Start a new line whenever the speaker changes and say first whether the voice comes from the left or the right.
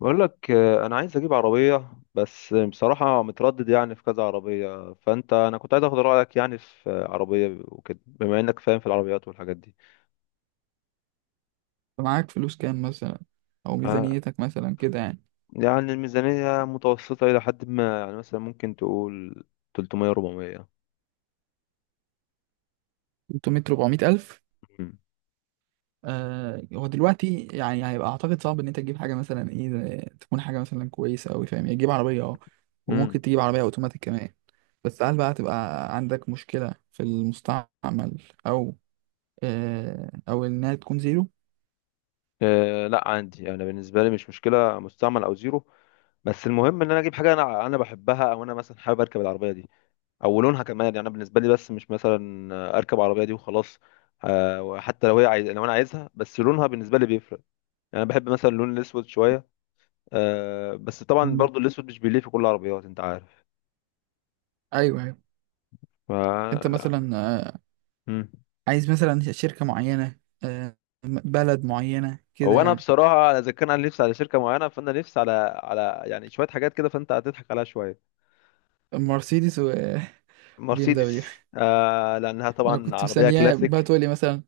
left: بقول لك آه، انا عايز اجيب عربيه، بس بصراحه متردد، يعني في كذا عربيه. فانت انا كنت عايز اخد رايك يعني في عربيه وكده، بما انك فاهم في العربيات والحاجات دي.
right: معاك فلوس كام مثلا؟ او
left: انا
right: ميزانيتك مثلا كده يعني.
left: يعني الميزانيه متوسطه الى حد ما، يعني مثلا ممكن تقول 300 400.
right: 300 400 الف.
left: امم
right: هو دلوقتي يعني هيبقى اعتقد صعب ان انت تجيب حاجه مثلا ايه تكون حاجه مثلا كويسه قوي، فاهم يعني، تجيب عربيه اه، وممكن
left: امم
right: تجيب عربيه اوتوماتيك كمان. بس هل بقى تبقى عندك مشكله في المستعمل، او او انها تكون زيرو؟
left: لا، عندي انا بالنسبه لي مش مشكله مستعمل او زيرو. بس المهم ان انا اجيب حاجه انا بحبها، او انا مثلا حابب اركب العربيه دي. او لونها كمان، يعني انا بالنسبه لي بس مش مثلا اركب عربيه دي وخلاص. آه، حتى لو هي عايز، لو انا عايزها بس لونها بالنسبه لي بيفرق. يعني انا بحب مثلا اللون الاسود شويه. آه، بس طبعا
right: مم.
left: برضو الاسود مش بيليق في كل العربيات، انت عارف.
right: ايوه ايوه.
left: ف
right: انت
left: لا.
right: مثلا
left: مم.
right: عايز مثلا شركه معينه، بلد معينه كده
left: هو انا
right: يعني؟
left: بصراحه اذا كان انا نفسي على شركه معينه، فانا نفسي على يعني شويه حاجات كده فانت هتضحك عليها شويه.
right: مرسيدس و بي ام دبليو.
left: مرسيدس آه، لانها
right: ما انا
left: طبعا
right: كنت
left: عربيه
right: مستنياه بقى
left: كلاسيك.
right: تقول لي مثلا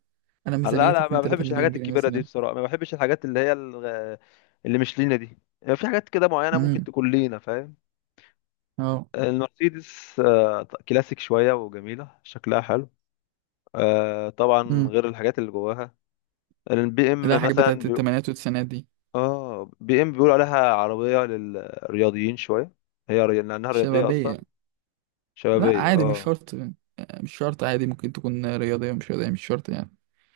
right: انا
left: لا
right: ميزانيتي
left: لا، ما
right: 2 3
left: بحبش
right: مليون
left: الحاجات
right: جنيه
left: الكبيرة دي
right: مثلا.
left: بصراحة. ما بحبش الحاجات اللي هي اللي مش لينا دي. يعني في حاجات كده معينة ممكن
right: امم،
left: تكون لينا، فاهم.
right: اه،
left: المرسيدس آه، كلاسيك شوية وجميلة، شكلها حلو. آه، طبعا
right: امم.
left: غير الحاجات اللي جواها. البي ام
right: لا، حاجات
left: مثلا
right: بتاعت الثمانينات والتسعينات دي.
left: اه، بي ام بيقولوا عليها عربية للرياضيين شوية. هي لأنها رياضية أصلا.
right: شبابية؟ لا
left: شبابية،
right: عادي، مش
left: اه.
right: شرط يعني. مش شرط، عادي، ممكن تكون رياضية مش رياضية، مش شرط يعني.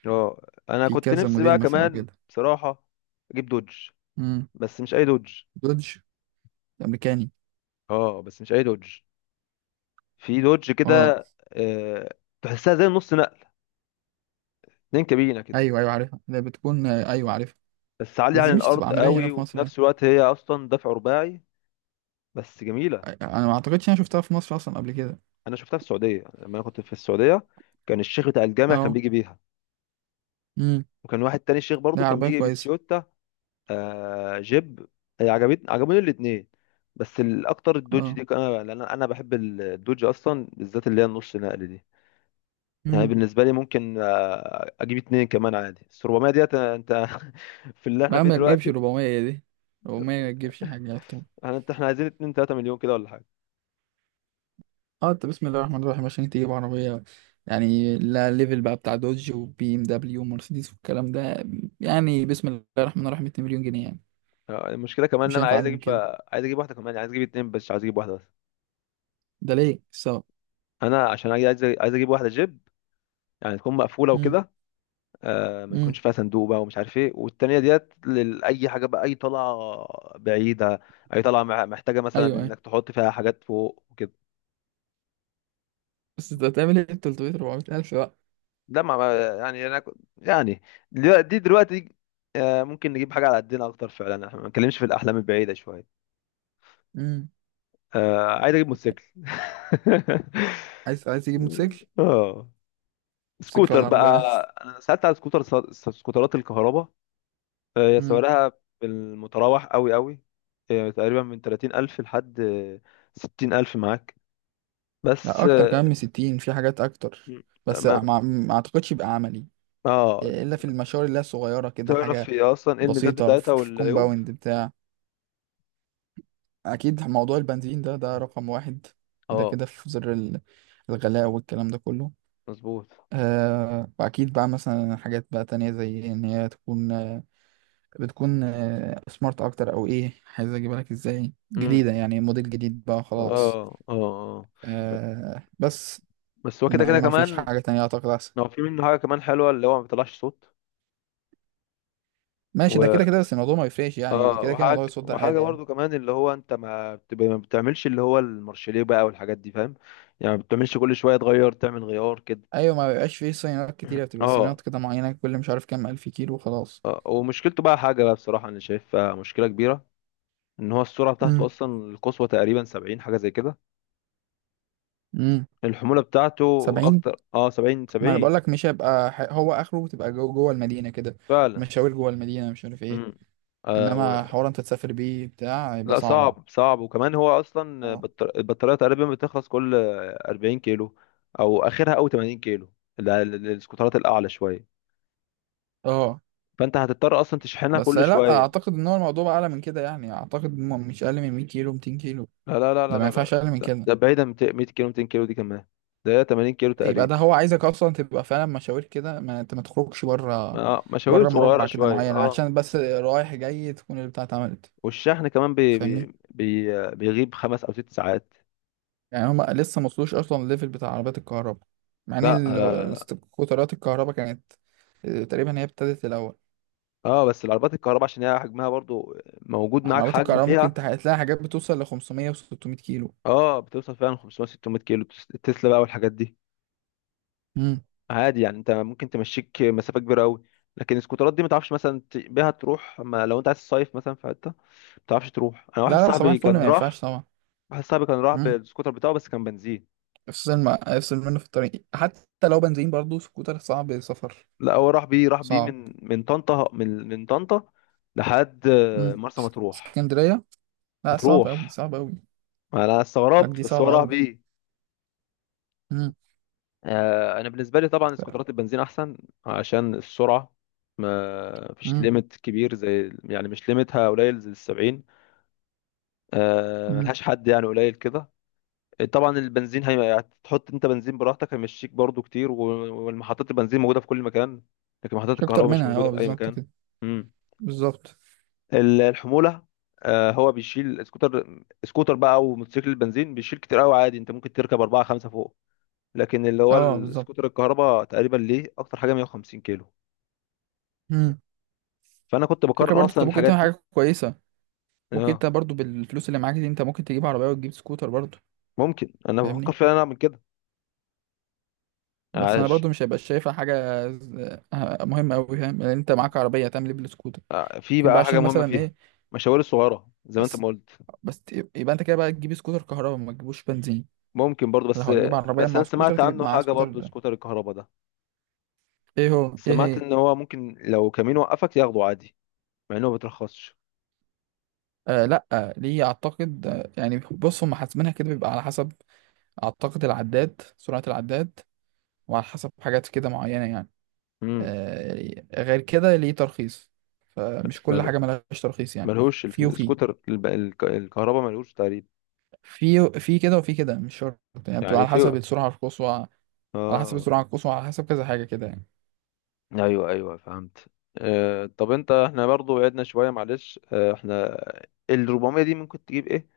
left: اه، أنا
right: في
left: كنت
right: كذا
left: نفسي بقى
right: موديل مثلا او
left: كمان
right: كده؟
left: بصراحة أجيب دوج.
right: امم.
left: بس مش أي دوج.
right: دودج الامريكاني.
left: اه بس مش أي دوج. في دوج
right: اه،
left: كده آه، تحسها زي نص نقل، اتنين كابينة كده.
right: ايوه ايوه عارفها، اللي بتكون، ايوه عارفها.
left: بس عالية
right: بس
left: عن
right: دي مش تبقى
left: الأرض
right: عملية هنا
left: قوي،
right: في
left: وفي
right: مصر يعني.
left: نفس الوقت هي أصلا دفع رباعي. بس جميلة.
right: انا ما اعتقدش انا شفتها في مصر اصلا قبل كده.
left: أنا شفتها في السعودية لما أنا كنت في السعودية. كان الشيخ بتاع الجامع كان
right: اه،
left: بيجي بيها.
right: امم.
left: وكان واحد تاني شيخ برضو
right: لا،
left: كان
right: عربية
left: بيجي
right: كويسة.
left: بتويوتا. آه، جيب. هي عجبتني، عجبوني الاتنين. بس الأكتر الدوج
right: اه،
left: دي، أنا لأن أنا بحب الدوج أصلا بالذات اللي هي النص نقل دي. يعني
right: امم.
left: بالنسبة لي ممكن آه، أجيب اتنين كمان عادي، بس 400 ديت أنت في اللي احنا
right: ما
left: فيه
right: ما تجيبش
left: دلوقتي.
right: 400 دي. 400 ما تجيبش حاجة على طول.
left: انا انت احنا عايزين 2 3 مليون كده ولا حاجه.
right: اه، انت بسم الله الرحمن الرحيم عشان تجيب عربية. يعني لا، ليفل بقى بتاع دوج وبي ام دبليو ومرسيدس والكلام ده. يعني بسم الله الرحمن الرحيم 2 مليون جنيه يعني.
left: آه، المشكله كمان ان
right: مش
left: انا
right: هينفع اقل من كده.
left: عايز اجيب واحده كمان، يعني عايز اجيب اتنين، بس مش عايز اجيب واحده بس.
right: ده ليه السبب.
left: انا عشان عايز اجيب واحده جيب، يعني تكون مقفوله
right: امم،
left: وكده. آه، ما
right: امم،
left: يكونش فيها صندوق بقى ومش عارف ايه. والتانيه ديت لاي حاجه بقى، اي طلعه بعيده، اي طلعه محتاجه مثلا
right: ايوه ايوه.
left: انك تحط فيها حاجات فوق وكده.
right: بس انت هتعمل ايه ب 300 400 الف بقى؟
left: لا، يعني انا يعني دي دلوقتي آه ممكن نجيب حاجه على قدنا اكتر فعلا، احنا ما بنتكلمش في الاحلام البعيده شويه.
right: امم.
left: آه، عايز اجيب موتوسيكل
right: عايز تجيب موتوسيكل؟
left: اه،
right: موتوسيكل
left: سكوتر
right: ولا
left: بقى.
right: عربية؟
left: انا سالت على سكوتر، سكوترات الكهرباء. آه،
right: امم.
left: سعرها بالمتراوح قوي قوي. آه، تقريبا من 30,000 لحد آه، 60,000 معاك.
right: لا،
left: بس
right: اكتر كمان
left: اه
right: من 60، في حاجات اكتر. بس
left: ما-
right: ما اعتقدش يبقى عملي
left: آه،
right: الا في المشاوير اللي هي صغيره كده، حاجه
left: تعرف هي اصلا ايه الميزات
right: بسيطة،
left: بتاعتها
right: في
left: والعيوب.
right: كومباوند بتاع. أكيد موضوع البنزين ده رقم واحد. كده
left: اه،
right: كده في زر الغلاء والكلام ده كله.
left: مظبوط.
right: وأكيد بقى مثلا حاجات بقى تانية زي إن هي تكون بتكون سمارت أكتر، أو إيه عايز أجيبها لك إزاي؟
left: امم،
right: جديدة يعني، موديل جديد بقى
left: اه
right: خلاص.
left: اه اه آه.
right: بس
left: بس هو كده
right: إنما
left: كده
right: ما فيش
left: كمان.
right: حاجة تانية أعتقد أحسن.
left: هو في منه حاجه كمان حلوه اللي هو ما بيطلعش صوت.
right: ماشي، ده كده كده بس الموضوع ما يفرقش يعني،
left: اه،
right: كده كده
left: وحاجه
right: موضوع الصوت ده
left: وحاجه
right: عادي يعني.
left: برضو كمان اللي هو انت ما بتبقى، ما بتعملش اللي هو المارشليه بقى والحاجات دي، فاهم. يعني ما بتعملش كل شويه تغير، تعمل غيار كده.
right: أيوة، ما بيبقاش فيه صينيات كتيرة، بتبقى
left: اه.
right: صينيات كده معينة كل مش عارف كام ألف كيلو وخلاص.
left: آه، ومشكلته بقى حاجه بقى بصراحه انا شايفها مشكله كبيره، ان هو السرعه بتاعته اصلا القصوى تقريبا 70 حاجه زي كده.
right: امم.
left: الحموله بتاعته
right: 70.
left: اكتر اه، 70
right: ما انا بقول
left: 70.
right: لك مش هيبقى هو اخره تبقى جوه المدينه كده.
left: فعلا.
right: مشاوير جوه المدينه مش عارف ايه.
left: امم.
right: انما حوار انت تسافر بيه بتاع هيبقى
left: لا،
right: صعبه.
left: صعب صعب. وكمان هو اصلا
right: اه
left: البطاريه تقريبا بتخلص كل 40 كيلو او اخرها او 80 كيلو. السكوترات الاعلى شويه.
right: اه.
left: فانت هتضطر اصلا تشحنها
right: بس
left: كل
right: لا،
left: شويه.
right: اعتقد ان هو الموضوع بقى اعلى من كده يعني، اعتقد مش اقل من 100 كيلو 200 كيلو.
left: لا لا لا
right: ده
left: لا
right: ما
left: لا
right: ينفعش
left: لا.
right: اقل من
left: ده
right: كده.
left: ده بعيدا عن 200 كيلو، 200 كيلو دي كمان. ده هي 80 كيلو
right: يبقى ده
left: تقريبا.
right: هو عايزك اصلا تبقى فعلا مشاوير كده، ما انت ما تخرجش بره.
left: اه، مشاوير
right: بره
left: صغيره
right: مربع كده
left: شويه
right: معين
left: اه.
right: عشان بس رايح جاي تكون البتاع اتعملت.
left: والشحن كمان بي بي
right: فاهمني.
left: بي بيغيب خمس او ست ساعات.
right: يعني هما لسه ما وصلوش اصلا الليفل بتاع عربيات الكهرباء، مع ان
left: لا لا لا لا.
right: سكوترات الكهرباء كانت آه، تقريبا هي ابتدت الاول.
left: اه، بس العربيات الكهرباء عشان هي حجمها برضو موجود، معاك
right: عربيات
left: حجم
right: الكهرباء ممكن
left: فيها.
right: تلاقي حاجات بتوصل ل 500 و600 كيلو.
left: اه، بتوصل فعلا 500 600 كيلو، تسلا بقى والحاجات دي،
right: امم.
left: عادي. يعني انت ممكن تمشيك مسافه كبيره قوي. لكن السكوترات دي ما تعرفش مثلا بيها تروح ما. لو انت عايز تصيف مثلا في حته ما تعرفش تروح. انا واحد
right: لا لا، صباح
left: صاحبي
right: الفل،
left: كان
right: ما ينفعش
left: راح.
right: طبعا.
left: واحد صاحبي كان راح
right: امم.
left: بالسكوتر بتاعه بس كان بنزين.
right: افصل ما افصل منه في الطريق، حتى لو بنزين برضه سكوتر صعب سفر.
left: لا، هو راح بيه، راح بيه
right: صعب.
left: من طنطا، من طنطا لحد آه،
right: امم.
left: مرسى مطروح.
right: اسكندريه. لا، صعب قوي
left: مطروح.
right: صعب قوي.
left: ما انا
right: راك
left: استغربت،
right: دي
left: بس هو
right: صعبه
left: راح
right: قوي.
left: بيه.
right: امم،
left: آه، انا بالنسبه لي طبعا سكوترات البنزين احسن عشان السرعه. ما فيش
right: امم،
left: ليميت كبير زي، يعني مش ليميتها قليل زي السبعين. آه،
right: امم.
left: ملهاش حد يعني قليل كده. طبعا البنزين هي هتحط انت بنزين براحتك، هيمشيك برضو كتير، والمحطات البنزين موجوده في كل مكان. لكن محطات
right: مش اكتر
left: الكهرباء مش
right: منها،
left: موجوده
right: اه
left: في اي
right: بالظبط
left: مكان.
right: كده.
left: مم.
right: بالظبط.
left: الحموله. آه، هو بيشيل سكوتر. سكوتر بقى او موتوسيكل البنزين بيشيل كتير قوي، عادي انت ممكن تركب اربعه خمسه فوق. لكن اللي هو
right: اه
left: السكوتر الكهرباء تقريبا ليه اكتر حاجه 150 كيلو.
right: بالظبط.
left: فانا كنت
right: الفكرة
left: بقارن
right: برضو
left: اصلا
right: انت ممكن
left: الحاجات
right: تعمل
left: دي.
right: حاجة كويسة. ممكن
left: اه.
right: انت برضو بالفلوس اللي معاك دي انت ممكن تجيب عربية وتجيب سكوتر برضو.
left: ممكن، انا بفكر
right: فاهمني.
left: فعلا اعمل كده.
right: بس انا
left: عاش.
right: برضو مش هبقى شايفها حاجة مهمة اوي، فاهم؟ لان انت معاك عربية هتعمل ايه بالسكوتر؟
left: آه، في
right: ممكن بقى
left: بقى حاجه
right: عشان
left: مهمه
right: مثلا
left: فيها،
right: ايه.
left: مشاوير الصغيره زي ما انت
right: بس
left: ما قلت.
right: بس يبقى انت كده بقى تجيب سكوتر كهرباء ما تجيبوش بنزين.
left: ممكن برضو
right: لو
left: بس.
right: هتجيب عربية
left: بس
right: مع
left: انا
right: سكوتر
left: سمعت
right: تجيب
left: عنه
right: معاه
left: حاجه برضو
right: سكوتر.
left: سكوتر الكهرباء ده.
right: ايه هو، ايه
left: سمعت
right: هي؟
left: ان هو ممكن لو كمين وقفك ياخده عادي، مع انه ما بيترخصش.
right: لا، ليه؟ اعتقد يعني بص، هم حاسبينها كده بيبقى على حسب اعتقد العداد، سرعة العداد، وعلى حسب حاجات كده معينة يعني.
left: امم.
right: غير كده ليه ترخيص. فمش كل حاجة ملهاش ترخيص يعني.
left: ملهوش،
right: في وفي،
left: السكوتر الكهرباء ملهوش تقريبا.
right: في كده وفي كده، مش شرط يعني، بتبقى
left: يعني
right: على
left: في.
right: حسب السرعة القصوى، على حسب
left: اه.
right: السرعة القصوى، على حسب كذا حاجة كده يعني.
left: ايوه ايوه، فهمت. آه، طب انت احنا برضو بعدنا شويه، معلش. آه احنا ال 400 دي ممكن تجيب ايه.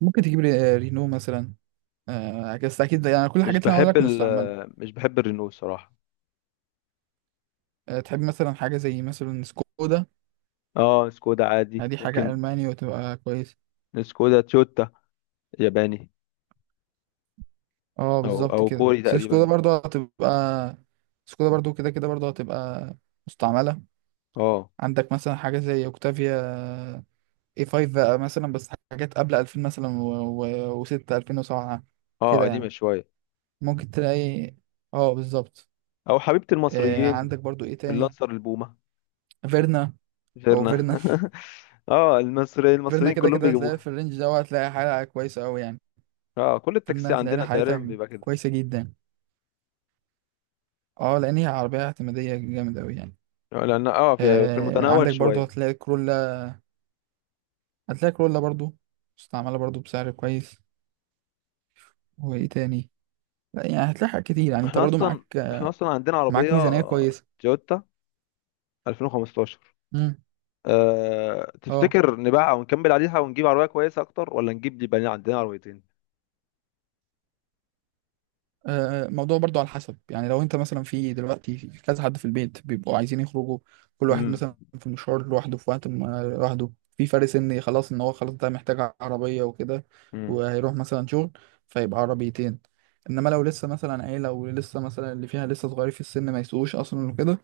right: ممكن تجيب رينو مثلا، بس أكيد يعني كل
left: مش
right: الحاجات اللي أنا هقول
left: بحب
right: لك مستعملة.
left: مش بحب الرينو صراحه.
right: تحب مثلا حاجة زي مثلا سكودا.
left: اه، سكودا
right: يعني
left: عادي
right: دي حاجة
left: ممكن.
right: ألماني وتبقى كويس.
left: سكودا، تويوتا، ياباني.
right: اه
left: او
right: بالظبط
left: او
right: كده.
left: كوري
right: بس سكودا
left: تقريبا.
right: برضو هتبقى، سكودا برضو كده كده برضو هتبقى مستعملة.
left: اه.
right: عندك مثلا حاجة زي أوكتافيا، اي 5 بقى مثلا، بس حاجات قبل 2000 مثلا، و6 2007
left: اه،
right: كده
left: قديمه
right: يعني.
left: شويه.
right: ممكن تلاقي. اه بالظبط.
left: او حبيبه المصريين،
right: عندك برضو ايه تاني.
left: اللانسر البومه،
right: فيرنا، او
left: غيرنا
right: فيرنا
left: اه، المصري
right: فيرنا
left: المصريين
right: كده
left: كلهم
right: كده هتلاقي في
left: بيجيبوها.
right: الرينج ده، هتلاقي حالة كويسة قوي يعني.
left: اه، كل
right: فيرنا
left: التاكسي
right: هتلاقي لها
left: عندنا تقريبا
right: حالتها
left: بيبقى كده.
right: كويسة جدا. اه، لان هي عربية اعتمادية جامد قوي يعني.
left: لان اه في في المتناول
right: عندك برضو
left: شويه.
right: هتلاقي كرولا، هتلاقي كرولا برضو مستعملة برضو بسعر كويس. وايه تاني؟ لا يعني هتلاقي حاجات كتير يعني، انت
left: احنا
right: برضو
left: اصلا، احنا اصلا عندنا
right: معاك
left: عربيه
right: ميزانية كويسة.
left: تويوتا 2015.
right: امم.
left: أه...
right: اه.
left: تفتكر نبيعها ونكمل عليها ونجيب عربيه كويسه اكتر، ولا نجيب اللي بقى عندنا عربيتين.
right: الموضوع برضو على حسب يعني، لو انت مثلا في دلوقتي في كذا حد في البيت بيبقوا عايزين يخرجوا، كل واحد
left: امم.
right: مثلا في مشوار لوحده في وقت لوحده، في فرق سني خلاص ان هو خلاص ده محتاج عربية وكده،
left: امم.
right: وهيروح مثلا شغل، فيبقى عربيتين. انما لو لسه مثلا عيلة ولسه مثلا اللي فيها لسه صغير في السن ما يسوقوش اصلا وكده،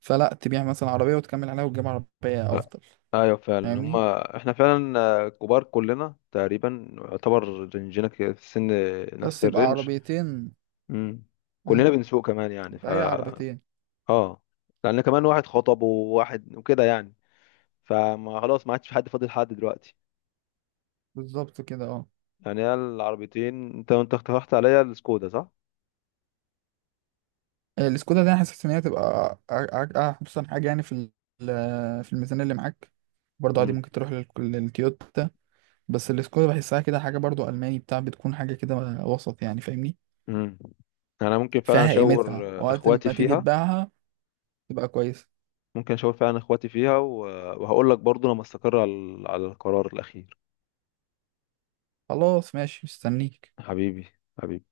right: فلا، تبيع مثلا عربية وتكمل عليها وتجيب عربية افضل.
left: ايوه فعلا،
right: فاهمني.
left: هما احنا فعلا آه، كبار كلنا تقريبا يعتبر، رينجنا كده في السن، نفس
right: بس يبقى
left: الرينج.
right: عربيتين.
left: امم.
right: مم،
left: كلنا بنسوق كمان يعني.
right: يبقى هي عربيتين.
left: اه. لان كمان واحد خطب وواحد وكده يعني. فما خلاص ما عادش في حد فاضل، حد دلوقتي.
right: بالظبط كده اه.
left: يعني هي العربيتين. انت انت اقترحت عليا السكودا صح؟
right: السكودا ده انا حاسس ان هي تبقى احسن حاجه يعني في في الميزانيه اللي معاك. برضه عادي
left: امم.
right: ممكن تروح للتويوتا. بس السكودا بحسها كده حاجه برضه الماني بتاع، بتكون حاجه كده وسط يعني فاهمني.
left: امم. انا ممكن فعلا
right: فيها
left: اشاور
right: قيمتها
left: آه،
right: وقت
left: اخواتي
right: ما تيجي
left: فيها.
right: تبيعها، تبقى كويسه.
left: ممكن اشاور فعلا اخواتي فيها وهقول لك برضو لما استقر على القرار الاخير.
right: خلاص ماشي، مستنيك.
left: حبيبي. حبيبي.